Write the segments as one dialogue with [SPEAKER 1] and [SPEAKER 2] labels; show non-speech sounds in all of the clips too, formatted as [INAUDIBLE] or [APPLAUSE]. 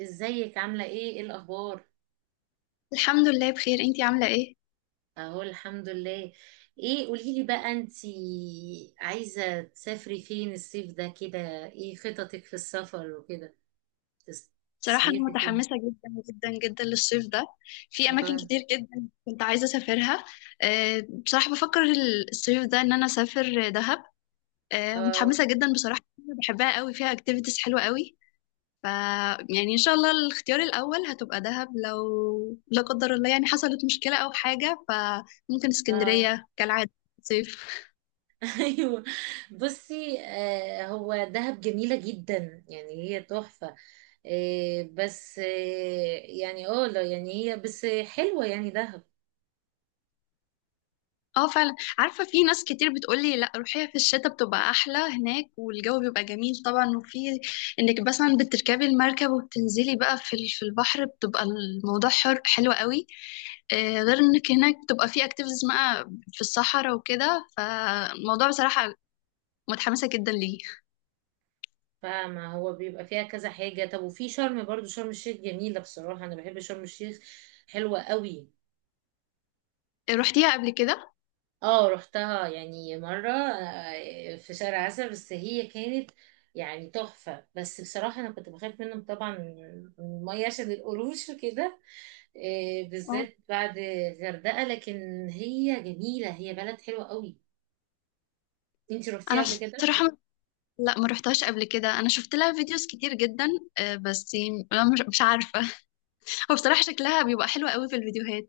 [SPEAKER 1] ازيك؟ عاملة ايه؟ ايه الأخبار؟
[SPEAKER 2] الحمد لله بخير، انتي عاملة ايه؟
[SPEAKER 1] اهو الحمد لله. ايه قوليلي بقى، انتي عايزة تسافري فين الصيف ده كده؟ ايه خططك في السفر وكده؟ تس-
[SPEAKER 2] بصراحة أنا
[SPEAKER 1] تصيفي فين؟
[SPEAKER 2] متحمسة جدا جدا جدا للصيف ده. في أماكن
[SPEAKER 1] اه.
[SPEAKER 2] كتير جدا كنت عايزة أسافرها. بصراحة بفكر الصيف ده إن أنا أسافر دهب. متحمسة
[SPEAKER 1] اه.
[SPEAKER 2] جدا بصراحة، بحبها قوي، فيها اكتيفيتيز حلوة قوي. ف يعني إن شاء الله الاختيار الأول هتبقى دهب، لو لا قدر الله يعني حصلت مشكلة أو حاجة فممكن
[SPEAKER 1] اه.
[SPEAKER 2] اسكندرية كالعادة صيف.
[SPEAKER 1] [LAUGHS] ايوه. بصي، هو دهب جميلة جدا، يعني هي تحفة. آه بس آه يعني لا، يعني هي بس حلوة يعني دهب.
[SPEAKER 2] اه فعلا عارفة، في ناس كتير بتقولي لا روحيها في الشتاء بتبقى أحلى هناك، والجو بيبقى جميل طبعا، وفي انك مثلا بتركبي المركب وبتنزلي بقى في البحر بتبقى الموضوع حر حلو قوي. غير انك هناك بتبقى في اكتيفيتيز بقى في الصحراء وكده، فالموضوع بصراحة متحمسة جدا ليه.
[SPEAKER 1] فما هو بيبقى فيها كذا حاجة. طب وفي شرم برضو، شرم الشيخ جميلة، بصراحة أنا بحب شرم الشيخ، حلوة قوي.
[SPEAKER 2] روحتيها قبل كده؟
[SPEAKER 1] اه رحتها يعني مرة في شهر عسل، بس هي كانت يعني تحفة. بس بصراحة أنا كنت بخاف منهم طبعا، من المية عشان القروش وكده،
[SPEAKER 2] اه
[SPEAKER 1] بالذات بعد الغردقة. لكن هي جميلة، هي بلد حلوة قوي. انتي
[SPEAKER 2] انا
[SPEAKER 1] روحتيها قبل كده؟
[SPEAKER 2] بصراحة لا، ما روحتهاش قبل كده، انا شفت لها فيديوز كتير جدا. بس مش عارفة. [LAUGHS] هو بصراحة شكلها بيبقى حلو قوي في الفيديوهات.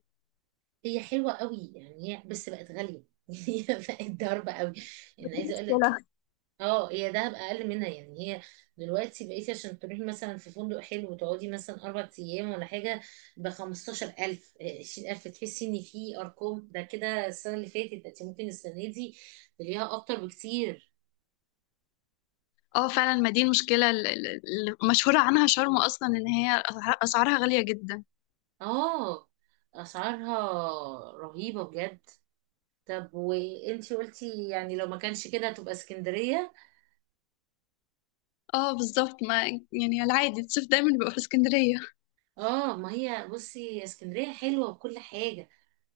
[SPEAKER 1] هي حلوة قوي، يعني هي بس بقت غالية. [LAUGHS] هي بقت ضربة قوي، يعني
[SPEAKER 2] دي
[SPEAKER 1] عايزة اقول
[SPEAKER 2] مشكلة.
[SPEAKER 1] لك. اه، هي دهب اقل منها، يعني هي دلوقتي بقيتي عشان تروحي مثلا في فندق حلو وتقعدي مثلا اربع ايام ولا حاجه ب 15000 20000. تحسي ان في ارقام ده كده السنه اللي فاتت، ده انت ممكن السنه دي تلاقيها اكتر بكتير.
[SPEAKER 2] اه فعلا، ما دي المشكلة المشهورة عنها شرم أصلا، إن هي أسعارها غالية جدا.
[SPEAKER 1] اه، اسعارها رهيبه بجد. طب وانتي قلتي يعني لو ما كانش كده هتبقى اسكندريه.
[SPEAKER 2] اه بالظبط، ما يعني العادي الصيف دايما بيبقى في اسكندرية.
[SPEAKER 1] اه، ما هي بصي اسكندريه حلوه وكل حاجه،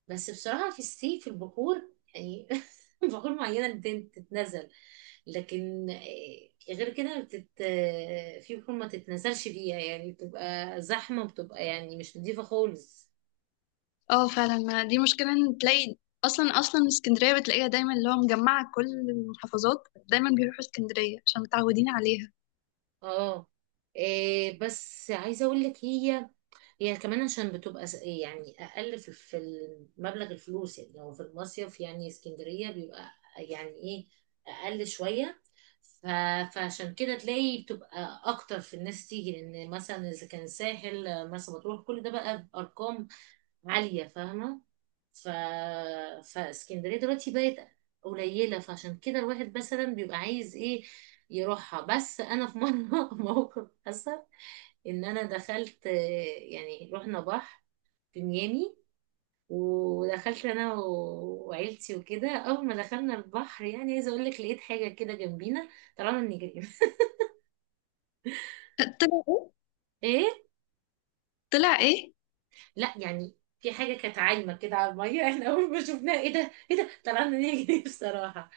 [SPEAKER 1] بس بصراحة في الصيف في البحور، يعني [LAUGHS] بحور معينة تتنزل، لكن غير كده بتت... آه، في بحور ما تتنزلش فيها، يعني بتبقى زحمة، بتبقى يعني مش نضيفة خالص.
[SPEAKER 2] اه فعلا ما دي مشكلة إن تلاقي أصلا، أصلا اسكندرية بتلاقيها دايما اللي هو مجمعة كل المحافظات دايما بيروحوا اسكندرية عشان متعودين عليها.
[SPEAKER 1] اه. إيه بس عايزه اقول لك، هي هي كمان عشان يعني اقل في مبلغ الفلوس. يعني لو في المصيف يعني اسكندريه بيبقى يعني ايه، اقل شويه. ف- فعشان كده تلاقي بتبقى اكتر في الناس تيجي، لان مثلا اذا كان ساحل، مرسى مطروح، كل ده بقى بارقام عالية، فاهمة؟ ف... فاسكندرية دلوقتي بقت قليلة، فعشان كده الواحد مثلا بيبقى عايز ايه، يروحها. بس انا في مرة [LAUGHS] موقف حصل، ان انا دخلت يعني رحنا بحر في ميامي، ودخلت انا وعيلتي وكده. اول ما دخلنا البحر، يعني عايزه اقول لك لقيت حاجه كده جنبينا، طلعنا نجري.
[SPEAKER 2] طلع ايه؟
[SPEAKER 1] [LAUGHS] ايه،
[SPEAKER 2] طلع ايه؟
[SPEAKER 1] لا يعني في حاجة كانت عايمة كده على المية. [LAUGHS] احنا أول ما شفناها، ايه ده ايه ده، طلعنا نجري. [LAUGHS] بصراحة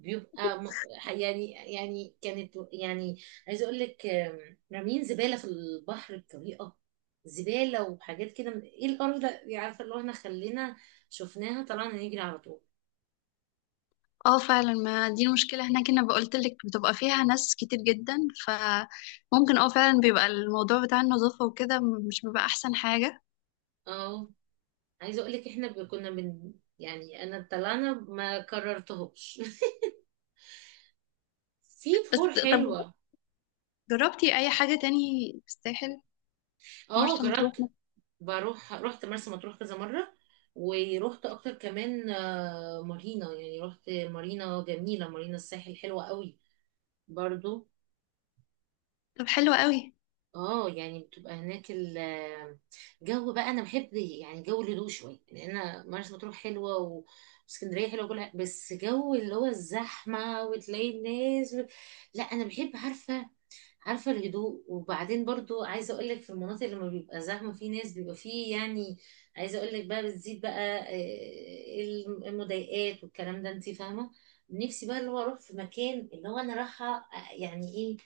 [SPEAKER 1] بيبقى م... يعني كانت يعني عايزة أقول لك رامين زبالة في البحر بطريقة، زبالة وحاجات كده ايه القرف ده يعني، عارفة؟ اللي هو احنا خلينا شفناها طلعنا نجري على طول.
[SPEAKER 2] اه فعلا ما دي المشكلة هناك، انا بقولت لك بتبقى فيها ناس كتير جدا، فممكن اه فعلا بيبقى الموضوع بتاع النظافة وكده مش بيبقى احسن حاجة.
[SPEAKER 1] اه، عايزة أقول لك احنا كنا يعني أنا طلعنا ما كررتهوش. [LAUGHS] في
[SPEAKER 2] بس
[SPEAKER 1] بحور
[SPEAKER 2] طب
[SPEAKER 1] حلوة.
[SPEAKER 2] جربتي اي حاجة تاني في الساحل؟
[SPEAKER 1] اه
[SPEAKER 2] مرسى مطروح؟
[SPEAKER 1] جربت، رحت مرسى مطروح كذا مرة. ورحت أكتر كمان مارينا، يعني رحت مارينا، جميلة مارينا، الساحل حلوة قوي برضو.
[SPEAKER 2] طب حلو قوي.
[SPEAKER 1] اه يعني بتبقى هناك الجو، بقى انا بحب يعني جو الهدوء شويه، يعني انا مرسى مطروح حلوه، واسكندريه حلوه وكل حاجة، بس جو اللي هو الزحمه وتلاقي الناس لا انا بحب عارفة الهدوء. وبعدين برضو عايزة اقولك في المناطق اللي ما بيبقى زحمة، في ناس بيبقى فيه يعني، عايزة اقولك بقى بتزيد بقى المضايقات والكلام ده، انتي فاهمة. نفسي بقى اللي هو اروح في مكان اللي هو انا رايحة، يعني ايه،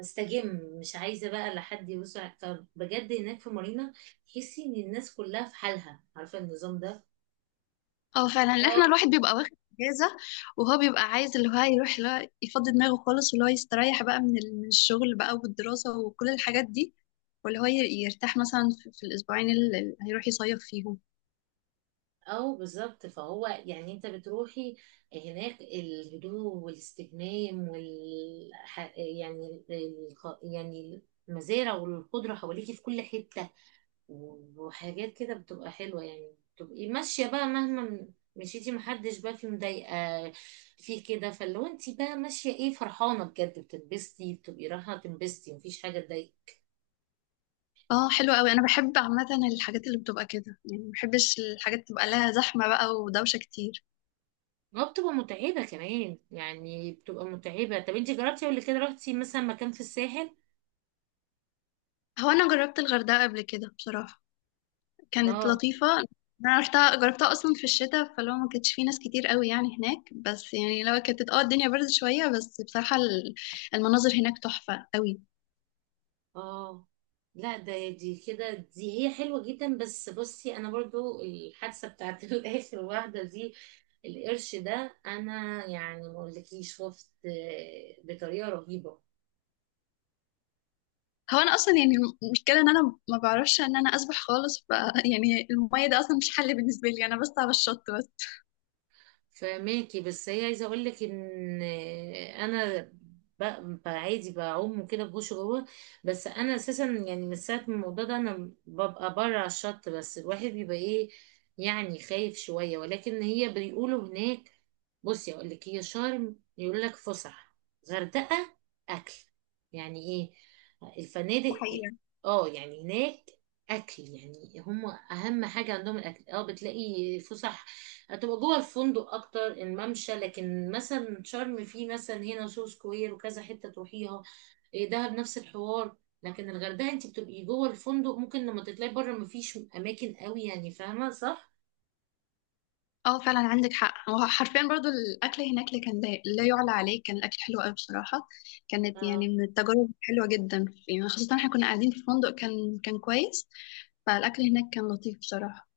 [SPEAKER 1] استجم، مش عايزة بقى لا حد فبجد هناك في مارينا تحسي ان الناس كلها في حالها، عارفة النظام
[SPEAKER 2] اه فعلا، لأن احنا
[SPEAKER 1] ده.
[SPEAKER 2] الواحد بيبقى واخد اجازة وهو بيبقى عايز اللي هو يروح اللي هو يفضي دماغه خالص واللي هو يستريح بقى من الشغل بقى والدراسة وكل الحاجات دي، واللي هو ي- يرتاح مثلا في الأسبوعين اللي هيروح يصيف فيهم.
[SPEAKER 1] او بالظبط، فهو يعني انت بتروحي هناك الهدوء والاستجمام، وال ح- يعني الخ- يعني المزارع والخضرة حواليكي في كل حتة وحاجات كده، بتبقى حلوة، يعني بتبقي ماشية بقى مهما مشيتي، محدش بقى في مضايقة في كده. فلو انت بقى ماشية ايه، فرحانة بجد، بتنبسطي، بتبقي رايحة تنبسطي، مفيش حاجة تضايقك.
[SPEAKER 2] اه حلو قوي، انا بحب عامة الحاجات اللي بتبقى كده، يعني ما بحبش الحاجات تبقى لها زحمة بقى ودوشة كتير.
[SPEAKER 1] اه بتبقى متعبة كمان، يعني بتبقى متعبة. طب انت جربتي قبل كده، رحتي مثلا مكان في الساحل؟
[SPEAKER 2] هو انا جربت الغردقة قبل كده بصراحة، كانت
[SPEAKER 1] اه.
[SPEAKER 2] لطيفة. انا رحتها، جربتها اصلا في الشتاء، فلو ما كانتش في ناس كتير قوي يعني هناك، بس يعني لو كانت اه الدنيا برد شوية، بس بصراحة المناظر هناك تحفة قوي.
[SPEAKER 1] اه، لا ده دي كده، دي هي حلوة جدا. بس بصي انا برضو الحادثة بتاعت [LAUGHS] الاخر واحدة دي، القرش ده، انا يعني ما اقولكيش خفت بطريقة رهيبة.
[SPEAKER 2] هو انا اصلا يعني المشكلة ان انا ما بعرفش ان انا اسبح خالص، يعني المية ده اصلا مش حل بالنسبة لي انا، بس على الشط بس.
[SPEAKER 1] فماكي، بس هي عايزه اقول لك ان انا ب- عادي بعوم وكده بخش جوه، بس انا اساسا يعني من ساعه ما الموضوع ده، انا ببقى بره على الشط بس، الواحد بيبقى ايه، يعني خايف شويه. ولكن هي بيقولوا هناك، بصي اقول لك، هي شرم يقول لك فسح، غردقه اكل، يعني ايه،
[SPEAKER 2] ده
[SPEAKER 1] الفنادق.
[SPEAKER 2] حقيقة.
[SPEAKER 1] اه يعني هناك اكل، يعني هم اهم حاجه عندهم الاكل. اه بتلاقي فسح هتبقى جوه الفندق اكتر، الممشى. لكن مثلا شرم فيه مثلا هنا سو سكوير وكذا حته تروحيها. إيه دهب نفس الحوار. لكن الغردقه انت بتبقي جوه الفندق، ممكن لما تطلعي بره مفيش اماكن قوي، يعني فاهمه صح.
[SPEAKER 2] اه فعلا عندك حق، هو حرفيا برضو الاكل هناك اللي كان لا لا يعلى عليه، كان الاكل حلو قوي بصراحة. كانت
[SPEAKER 1] اه
[SPEAKER 2] يعني من التجارب حلوة جدا، يعني خاصة احنا كنا قاعدين في فندق كان كويس، فالاكل هناك كان لطيف بصراحه.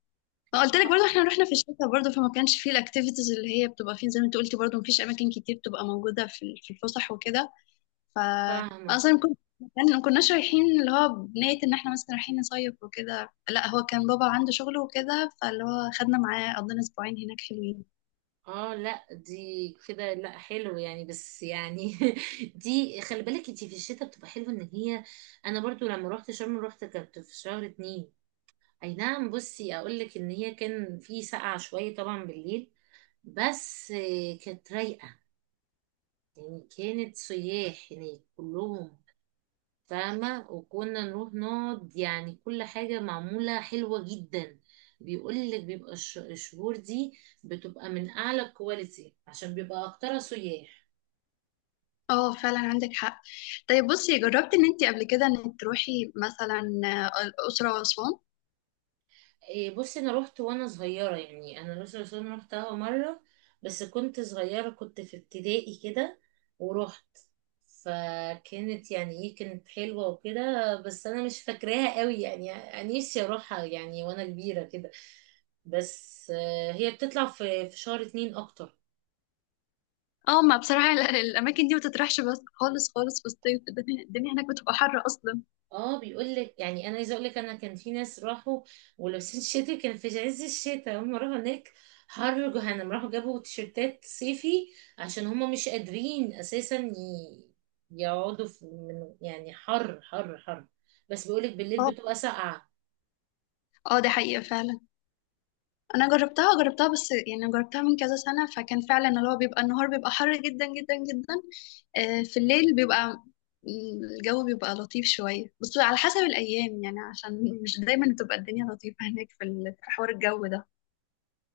[SPEAKER 2] قلت لك برضه احنا رحنا في الشتاء برضه، فما كانش فيه الاكتيفيتيز اللي هي بتبقى فين، زي ما انت قلتي برضه مفيش اماكن كتير بتبقى موجوده في الفسح وكده. ف
[SPEAKER 1] فاهمه.
[SPEAKER 2] اصلا كنت يعني ما كناش رايحين اللي هو بنية ان احنا مثلا رايحين نصيف وكده، لا هو كان بابا عنده شغل وكده، فاللي هو خدنا معاه قضينا اسبوعين هناك حلوين.
[SPEAKER 1] اه، لا دي كده لا حلو يعني، بس يعني [LAUGHS] دي خلي بالك انت في الشتاء بتبقى حلوه، ان هي انا برضو لما روحت شرم، روحت كانت في شهر اتنين، اي نعم. بصي اقول لك ان هي كان في سقعه شويه طبعا بالليل، بس كانت رايقة. يعني كانت سياح هناك كلهم، فاهمة؟ وكنا نروح نقعد، يعني كل حاجة معمولة حلوة جدا. بيقولك بيبقى الشهور دي بتبقى من أعلى الكواليتي، عشان بيبقى أكترها سياح.
[SPEAKER 2] اه فعلا عندك حق. طيب بصي، جربتي ان انت قبل كده ان تروحي مثلا الاسره واسوان؟
[SPEAKER 1] إيه، بصي انا روحت وانا صغيره، يعني انا الأقصر وأسوان روحتها مره، بس كنت صغيره، كنت في ابتدائي كده ورحت. فكانت يعني ايه، كانت حلوه وكده، بس انا مش فاكراها قوي. يعني أنا نفسي اروحها يعني وانا كبيره كده، بس هي بتطلع في شهر اتنين اكتر.
[SPEAKER 2] اه، ما بصراحة الأماكن دي ما تطرحش بس خالص خالص في الصيف، الدنيا، الدنيا هناك بتبقى حر أصلا.
[SPEAKER 1] اه، بيقول لك يعني، انا عايزه اقول لك انا كان في ناس راحوا ولابسين شتوي، كان في عز الشتاء هم راحوا هناك، حر جهنم، راحوا جابوا تيشرتات صيفي، عشان هم مش قادرين اساسا يقعدوا في، من يعني حر حر حر. بس بيقول لك بالليل
[SPEAKER 2] اه.
[SPEAKER 1] بتبقى ساقعه.
[SPEAKER 2] اه دي حقيقة فعلا. أنا جربتها بس يعني جربتها من كذا سنة، فكان فعلا اللي هو بيبقى النهار بيبقى حر جدا جدا جدا. في الليل بيبقى الجو بيبقى لطيف شوية، بس على حسب الأيام يعني، عشان مش دايما بتبقى الدنيا لطيفة هناك في حوار الجو ده.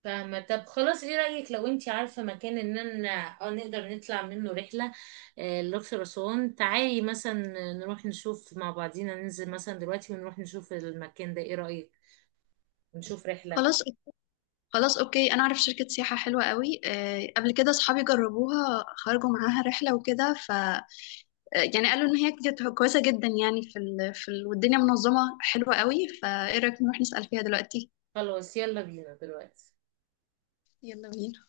[SPEAKER 1] فاهمه. طب خلاص، ايه رايك لو انتي عارفه مكان ان انا اه نقدر نطلع منه رحله، الاقصر اسوان، تعالي مثلا نروح نشوف مع بعضينا، ننزل مثلا دلوقتي ونروح نشوف المكان ده. ايه رايك، نشوف رحلة؟
[SPEAKER 2] خلاص، خلاص أوكي، أنا أعرف شركة سياحة حلوة قوي، قبل كده أصحابي جربوها خرجوا معاها رحلة وكده، يعني قالوا ان هي كانت كويسه جدا، يعني في والدنيا منظمه حلوه قوي، فايه رايك نروح نسال فيها دلوقتي؟
[SPEAKER 1] خلاص يلا بينا دلوقتي.
[SPEAKER 2] يلا بينا.